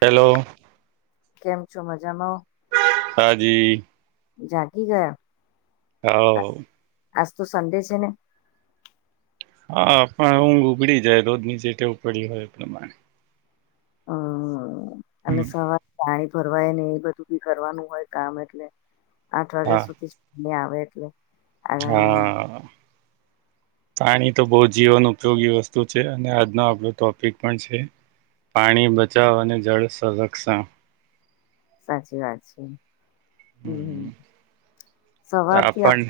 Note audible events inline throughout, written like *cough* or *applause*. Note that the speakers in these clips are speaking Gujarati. હેલો. કેમ છો મજામાં? હા જી. જાગી ગયા. હાવ. આજ તો સન્ડે છે ને હા પણ ઊંઘ ઉગડી જાય રોજ ની જે ટેવ પડી હોય તે પ્રમાણે હા અ અને હમ સવાર થાય ભરવાય ને એ બધું બી કરવાનું હોય કામ એટલે આઠ વાગ્યા હા સુધી જ આવે એટલે આ હા પાણી તો બો જીવન ઉપયોગી વસ્તુ છે અને આજનો આપડો ટોપિક પણ છે. પાણી બચાવ અને જળ સંરક્ષણ. સાચી વાત છે હમમ હમમ. હમ સવારથી આપ આપણ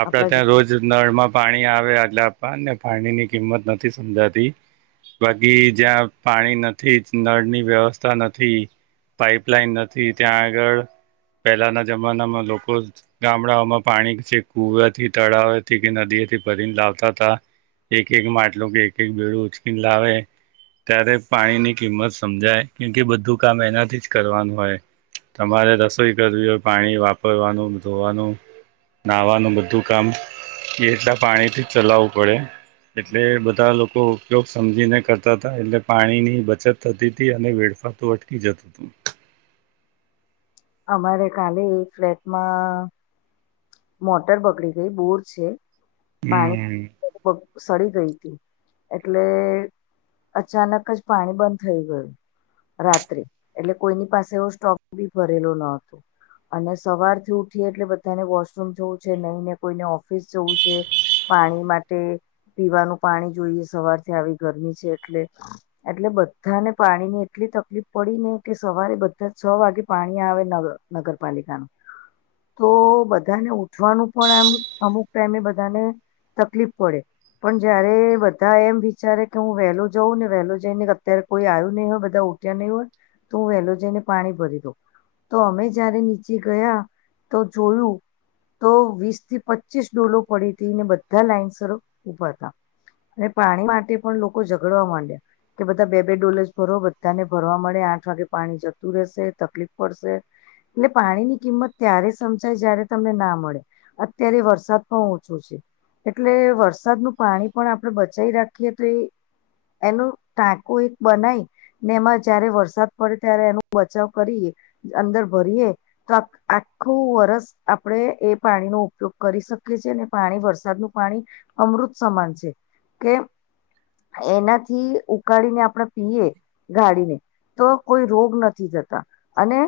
આપડા ત્યાં રોજ નળ માં પાણી આવે આટલા આપવા ને પાણી ની કિંમત નથી સમજાતી. બાકી જ્યાં પાણી નથી નળની વ્યવસ્થા નથી પાઈપલાઈન નથી ત્યાં આગળ પેલાના જમાનામાં લોકો ગામડાઓમાં પાણી છે. કુવે થી તળાવથી કે નદીઓથી ભરીને લાવતા હતા એક એક માં આટલું કે એક એક બેડું ઉચકીને લાવે ત્યારે પાણીની કિંમત સમજાય કેમ કે બધું કામ એનાથી જ કરવાનું હોય તમારે રસોઈ કરવી હોય પાણી વાપરવાનું ધોવાનું નાહવાનું બધું કામ એટલા પાણી થી જ ચલાવવું પડે એટલે બધા લોકો ઉપયોગ સમજીને કરતા હતા એટલે પાણી ની બચત થતી હતી અને વેડ વેટફા તુ અટકી જતું તું અમારે કાલે એક ફ્લેટમાં મોટર બગડી ગઈ બોર છે પાણી હમ હુ સડી ગઈ હતી એટલે અચાનક જ પાણી બંધ થઈ ગયું રાત્રે એટલે કોઈની પાસે એવો સ્ટોક બી ભરેલો ન હતો અને સવારથી ઉઠીએ એટલે બધાને વોશરૂમ જવું છે નહીને કોઈને ઓફિસ જવું છે પાણી માટે પીવાનું પાણી જોઈએ સવારથી આવી ગરમી છે એટલે એટલે બધાને પાણી ની એટલી તકલીફ પડી ને કે સવારે બધા છ વાગે પાણી આવે નગ નગરપાલિકાનું *unintelligible* *inaudible* તો બધાને ઉઠવાનું પણ આમ અમુક ટાઈમે બધાને તકલીફ પડે પણ જયારે બધા એમ વિચારે કે હું વહેલો જાઉં ને વહેલો જઈને અત્યારે કોઈ આવ્યું નહિ હોય બધા ઉઠયા નહી હોય તો હું વહેલો જઈને પાણી ભરી દઉં તો અમે જયારે નીચે ગયા તો જોયું તો વીસ થી પચીસ ડોલો પડી હતી ને બધા લાઇન્સરો ઊભા હતા અને પાણી માટે પણ લોકો ઝઘડવા માંડ્યા કે બધા બે બે ડોલજ ભરો બધાને ભરવા મળે આઠ વાગે પાણી જતું રહેશે તકલીફ પડશે એટલે પાણી ની કિંમત ત્યારે સમજાય જ્યારે તમને ના મળે અત્યારે વરસાદ પણ ઓછો છે એટલે વરસાદનું પાણી પણ આપણે બચાઈ રાખીએ તો એઈ એનું ટાંકું એક બનાય ને એમાં જયારે વરસાદ પડે ત્યારે એનો બચાવ કરીએ અંદર ભરીએ તો આપ આખુ વરસ આપડે એ પાણી નો ઉપયોગ કરી શકીએ છીએ અને ને પાણી વરસાદનું પાણી વૃત સમાન છે કેમ એનાથી ઉકાળીને આપણે પીએ ગાડીને તો કોઈ રોગ નથી જતા અને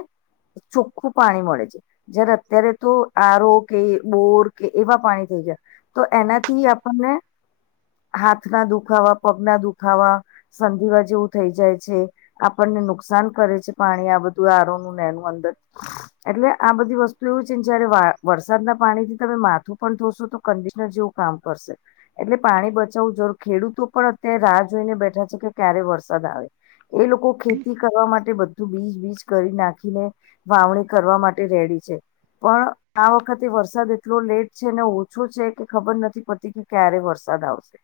ચોખ્ખું પાણી મળે છે જય્યારે અત્યારે તો આરો કે બોર કે એવા પાણી થઈ ગયા તો એનાથી આપણને *unintelligible* હાથ ના દુખાવા પગ ના દુખાવા સંધિવા જેવું થઈ જાય છે આપણને ને નુકસાન કરે છે પાણી આ બધું આરો નું ને એનું અંદર એટલે આ બધી વસ્તુ એવું છે ને જયારે વા વરસાદના પાણી થી તમે માથું પણ ધોશો તો કંડિશનર જેવું કામ કરશે એટલે પાણી બચાવવું જરૂર ખેડૂતો પણ અત્યારે રાહ જોઈને બેઠા છે કે ક્યારે વરસાદ આવે એ લોકો ખેતી કરવા માટે બધું બીજ બીજ કરી નાખીને વાવણી કરવા માટે તે રેડી છે પણ આ વખતે વરસાદ એટલો લેટ છે ને ઓછો છે કે ખબર નથી પટતી કે ક્યારે વરસે વરસદ આવશે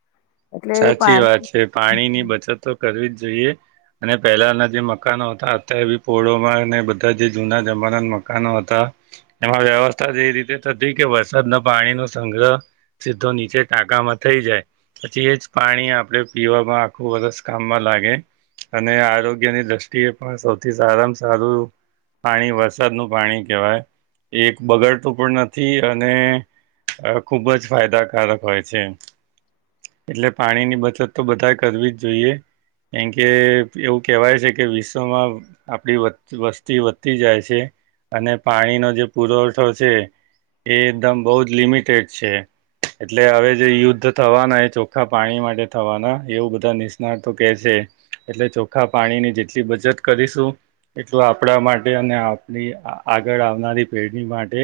એટલે એ સાચી પાણી વાત છે પાણીની બચત તો કરવી જ જોઈએ અને પહેલાના જે મકાનો હતા અત્યારે બી પોળોમાં અને બધા જે જૂના જમાના મકાનો હતા હતા એમાં વ્યવસ્થા એ રીતે થતી કે વરસાદ ના પાણી નો સંગ્રહ સીધો નીચે ટાકામાં થઈ જાય પછી એ જ પાણી આપડે પીવામાં આખું વષૅ કામમાં લાગે અને આરોગ્યની દ્રષ્ટિએ પણ સૌથી સારામાં સારું પાણી વરસાદનું પાણી કહેવાય એક બગાડતું પણ નથી અને અ ખુબ જ ફાયદાકારક હોય છે. એટલે પાણીની બચત તો બધા કરવી જ જોઈએ. કેમ કે એવું કહેવાય છે કે વિશ્વમાં આપડી વસ્તી વધતી જાય છે. અને પાણીનો જે પુરવઠો છે. એ એકદમ બહુ જ લિમિટેડ છે એટલે હવે જે યુદ્ધ થવાના ચોખા પાણી માટે થવાના એવું બધા નિષ્ણાતો કે છે. એટલે ચોખા પાણીની જેટલી બચત કરીશું એટલ આપણા માટે અને આપણી આગળ આવનારી પેઢી માટે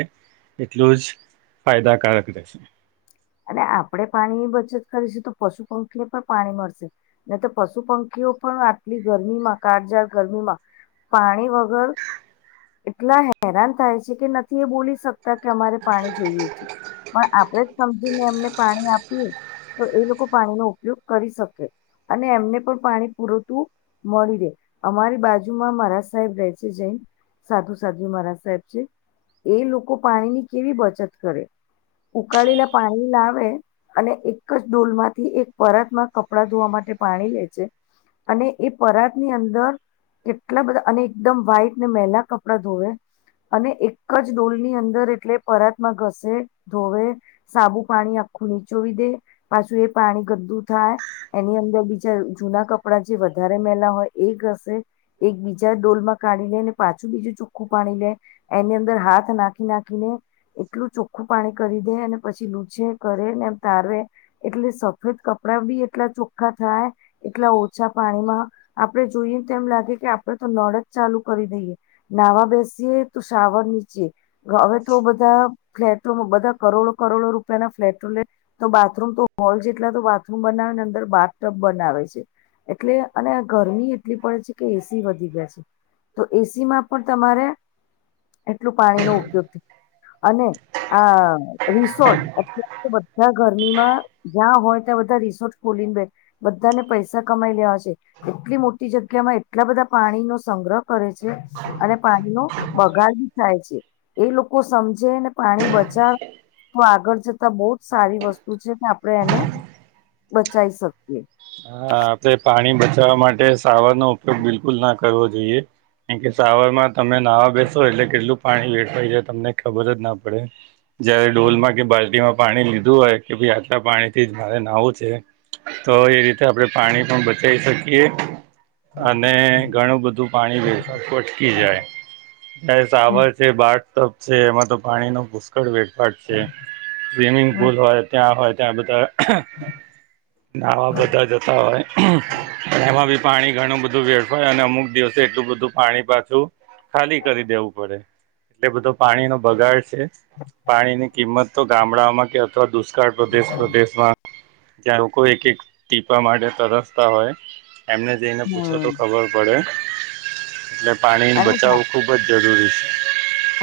એટલું જ ફાયદાકારક રહેશે. અને આપણે પાણીની બચત કરીશ તો પશુ પંખીને પણ પાણી મળશે ન તો પશુ પંખી પણ આટલી ગરમીમાં કાળજાળ ગરમીમાં પાણી વગર એટલા હેરાન થાય છે કે નથી એ બોલી શક કે અમારે પાણી જોઈએ છે પણ આપણેે જ સમજીને એમને પાણી આપીએ *inaudible* તો એ લોકો પાણીનો ઉપયોગ કરી શકે અને એમને પણ પાણી પુરતું મળી રહેે અમારી બાજુમાં મહારાજ સાહેબ રહે છે જૈન સાધુ સાધુ મહારાજ સાહેબ છે. એ લોકો પાણીની કેવી બચત કરે ઉકાળેલા પાણી લાવે અને એક જ ડોલમાંથી એક પરત માં કપડાં ધોવા માટે પાણી લે છે. અને એ પરાત ની અંદર કેટલા બધા અને એકદમ વ્હાઈટ ને મેહેલા કપડાં ધોવે અને એક જ ડોલની અંદર એટલે પરાતમાં ઘસે ધોવે સાબુ પાણી આખું નીચોવી દે પાછું એ પાણી ગદું થાય એની અંદર બીજા જૂના કપડા જે વધારે મેલા હોય એ ઘશે એક બીજા ડોલમાં કાઢી લે ને પાછું બીજું ચુખ્ખું પાણી લે એની અંદર હાથ નાખી નાખી એટલું ચોખ્ખું પાણી કરી દે અને પછી લૂછે કરે ને તારે એટલે સફેદ કપડા બી એટલા ચોખ્ખા થાય. એટલા ઓછા પાણીમાં આપડણે જોઈએ તો એમ લાગે કે આપણેે તો નળ જ ચાલુ કરી દઈએ નાવા બેસીએ તો શાવર નીચે હવે તો બધા ફ્લેટોમાં બધા કરોડો કરોડો રૂપિયા ના ફ્લેટ લે તો બાથરૂમ તો હોલ જેટલા તો બાથરૂમ બનાવે અંદર બાથ ટબ બનાવે છે. એટલે અને ગરમી એટલી પડે છે કે એસી વધી ગયા છે તો એસી માં પણ ત એટલું પાણી નો ઉપયોગ થાય અને આ રિસોર્ટ અત્યારે તો બધા ઘરમમાં જ્યાં હોય ત્યાં બધા રિસોર્ટ ખોલીને બે બધાને પૈસા કમાઈ લેવા છે એટલી મોટી જગ્યા-' એટલા બધા પાણીનોો સંગ્રહ કરે છે અને પાણીનો બગાડ બી થાય છે. એ લોકો સમજે ને પાણી બચાવે તો આગળ જતા બહુ જ સારી વસ્તુ છે આપણે એને બચાઈ શકીએ. હા આપડણે પાણી બચાવવા માટે સાવર નો ઉપયોગ બિલકુલ ના કરવો જોઈએ. કાર કે સાવર માં તમે નહવા બેસો એટલે કેટલું પાણી વેઠવાાય જાય તમને ખબર જ ના પડે જયારે ડઢોલમાં કે બાલ્ટીમાં પાણી લીધું હોય કે ભાઈ આટલા પાણી થી જ મારે નાવું છે તો એ રીતે આપણે પાણી પણ બચી શકીએ અને ઘણું બધું પાણી વેતુ અટકી જાય. એ હમ સાવર છે બાટ ટપ છે એમાં તો પાણીનો પુષ્કળ વેટભાટ છે સ્વિમિંગ હમ પુલ હોય ત્યાં હોય ત્યાં બધા નાવા બધા જતા હોય. એમાં બી પાણી ઘણું બધું વેફાય અને અમુક દિવસે એટલું બધું પાણી પાછું ખાલી કરી દેવું પડે એટલે બધો પાણી નો બગાડ પાણીની કિંમત તો ગામડામાં કે અથવા દુષ્કાળ પ્રદેશ પ્રદેશમાં જ્યાં લોકો એક એક ટીપા માટે તરસતા હોય. એમને જઈને પૂછો તો હમ ખબર પડે એટલે પાણીની બચાવવુ ખૂબ જ જરૂરી *unintelligible*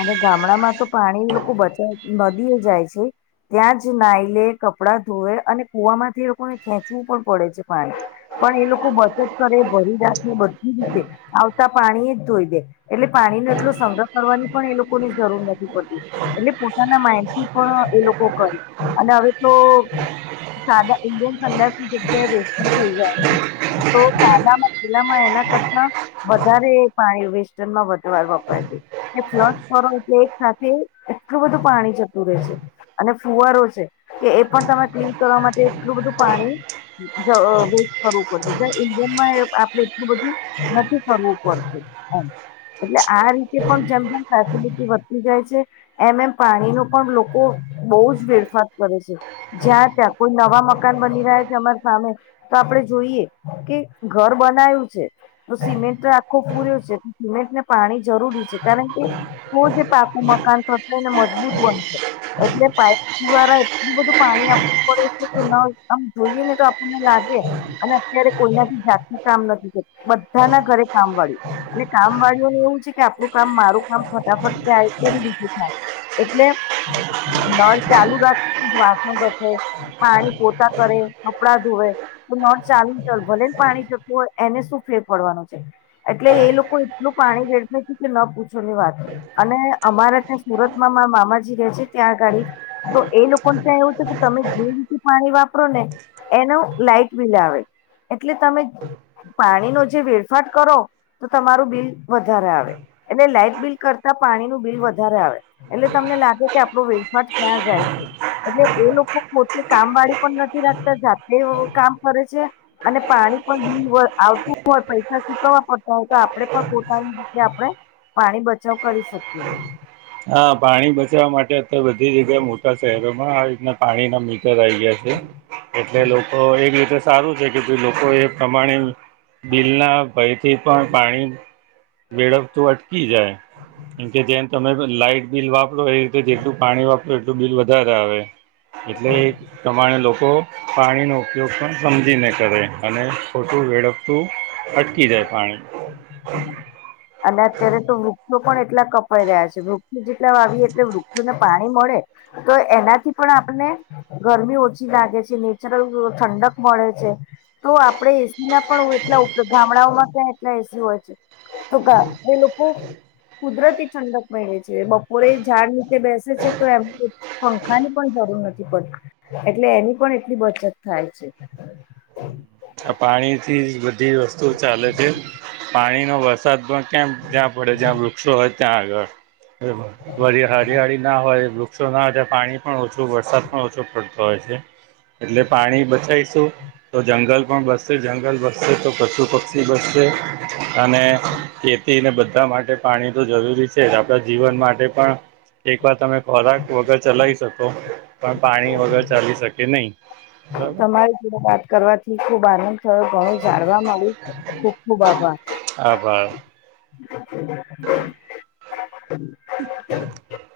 હવે ગામડામાં તો પાણી લોકો બચાવા નદી એ જાય છે. ત્યાં જ નાઈ લે કપડાં ધોવે અને કૂવામાંથી એલોકોને ખેંચવું પણ પડે છે પાણી પણ એ લોકો બચત કરે ભરી રાખેં બધી જ છે આવતા પાણી એ જ ધોઈ દે એટલે પાણી નો એટલો સંગ્રહ કરવાની પણ એ લોકોની જરૂર નથી પડતી એટલે પોતાના માઈન્ડથી પણ એ લોકો કરે અને હવે તો *unintelligible* તો સાદામાં પેલામાં એના કરતા વધારે પાણી વેસ્ટનમાં વધ વપરાય છે. ફ્લસ કરો એટલે એક સાથે એટલું બધું પાણી જતું રહે છે અને ફુવારો છે કે એ પણ તમે ક્લીન કરવા માટે એટલું બધું પાણી વેસ્ટ કરવું પડશે ઇન્ડિયનમાં આપડે એટલું બધું નથી કરવું પડતું હ એટલે આ રીતે પણ જેમ ફેસેલટી વધતી જાય છે એમ એમ પાણીનો પણ લોકો બહુ જ વેરફાાર કરે છે. જ્યાં ત્યાં કોઈ નવા મકાન બની રહ્યા છે અમારી સામે તો આપડે જોઈએ કે ઘર બનાયું છે તો સિમેન્ટ આખો પૂર્યો છે સિમેન્ટને પાણી જરૂરી છે કારણ કે તો જ એ પાકું મકાન થશે એને મજબૂત બનશે. એટલે પાઈપ દ્વારા એટલું બધું પાણી આપવું પડે છે કે આમ જોઈએ ને તો આપણને લાગે અત્યારે કોઈનાથી જાતે કામ નથી થતું બધા ના ઘરે કામ વાડી અને કામ વાડી નું એવું છે કે આપણું કામ મારું કામ ફટાફટ ત્યાં કરી દીધું કામ એટલે નળ ચાલુ રાખી જ વાસણ ઘસે પાણી પોતા કરે કપડા ધોવે તો નળ ચાલુ ચાલ ભલે ને પાણી જતું હોય એને શું ફેર પડવાનું છે. એટલે એ લોકો એટલું પાણી વેડફેસે કે ન પૂછો વાત અને અમારે ત્યાં સુરતમાં મા મામાજી રહે છે ત્યાં આગાડી તો એ લોકો ક્યા એવું છે કે તમે જે રીતે પાણી વાપરો ને એનું લાઈટ બિલ આવે એટલે તમે પાણીનો જે વેડફાટ કરો તો તમારું બિલ વધારે આવે. એટલે લાાઈટ બિલ કરતા પાણી નું બિલ વધારે આવે એટલે તમને લાગે કે આપડો વેડફાટ કયા જાય છે. એટલે એ લોકો ખોટી કામ વાળી પણ નથી રાખતા જાતે કામ કરે છે અને પાણી પણ હોય આવતું હોય પૈસા ચૂકવવા પડતા હોય તો આપડે પણ પોતાની રીતે આપણે પાણી બચાવ કરી શકીએ. હા પાણી બચવા માટે અત્યાર બધી જગ્યાએ મોટા શહેરોમાં આવી રીતના પાણીના મી ટર આય ગયા છે એટલે લોકો એ રીતે સારું છે લોકો એ પ્રમાણે બિલના ભયથી પણ પાણી વેળફતું અટકી જાય કે જેમ તમે લાઈટ બિલ વાપરો એ રીતે જેટલું પાણી વાપરો એટલું બિલ વધારે આવે. એટલે પ્રમાણે લોકો પાણી નો ઉપયોગ પણ સમજીને કરે. અને ખોટું વેળપતું અટકી જાય પાણી અને અત્યારે તો વૃક્ષો પણ એટલા કપાઈ રહ્યા છે વૃક્ષ જેટલા વાવીએ એટલે વૃક્ષોને પાણી મળે તો એનાથી પણ પણ આપને ગરમી ઓછી લાગે છે નેચરલ ઠંડક મળે છે તો આપણેે એસી ના પણ એટલા ગામડાઓમાં ક્યા એટલા એસી હોય છે તો એ ગા લોકો કુદરતી ઠંડક પેહરે છે બપોરે ઝાડ નીચે બેસે છે તો એમ પંખાની પણ જરૂર નથી પડતી એટલે એની પણ એટલી બચત થાય છે. પાણીથી બધી વસ્તુ ચાલે છે પાણીનો વરસાદ પણ કેમ જ્યાં પડે જ્યાં વૃક્ષો હોય ત્યાં આગળ હરિયાળી ના હોય વૃક્ષ સોના *unintelligible* પાણી પણ ઓછું વરસાદ પણ ઓછો પડતો હોય છે. એટલે પાણી બચાઈશું તો જંગલ પણ બચશે જંગલ બસશે તો પશુ પક્ષી બસશે અને ખેતીને બધા માટે પાણી તો જરૂરી છે જ આપણા જીવન માટે પણ એક વાર તમે ખોરાક વગર ચલાવી શકો પણ પાણી વગર ચાલી શકે નહી. તમારી જોડે વાત કરવાથી ખુબ આનંદ ઘણું ઘણું જાણવા મળ્યું ખૂબ ખુબ આભાર. આભાર હ *unintelligible* *inaudible*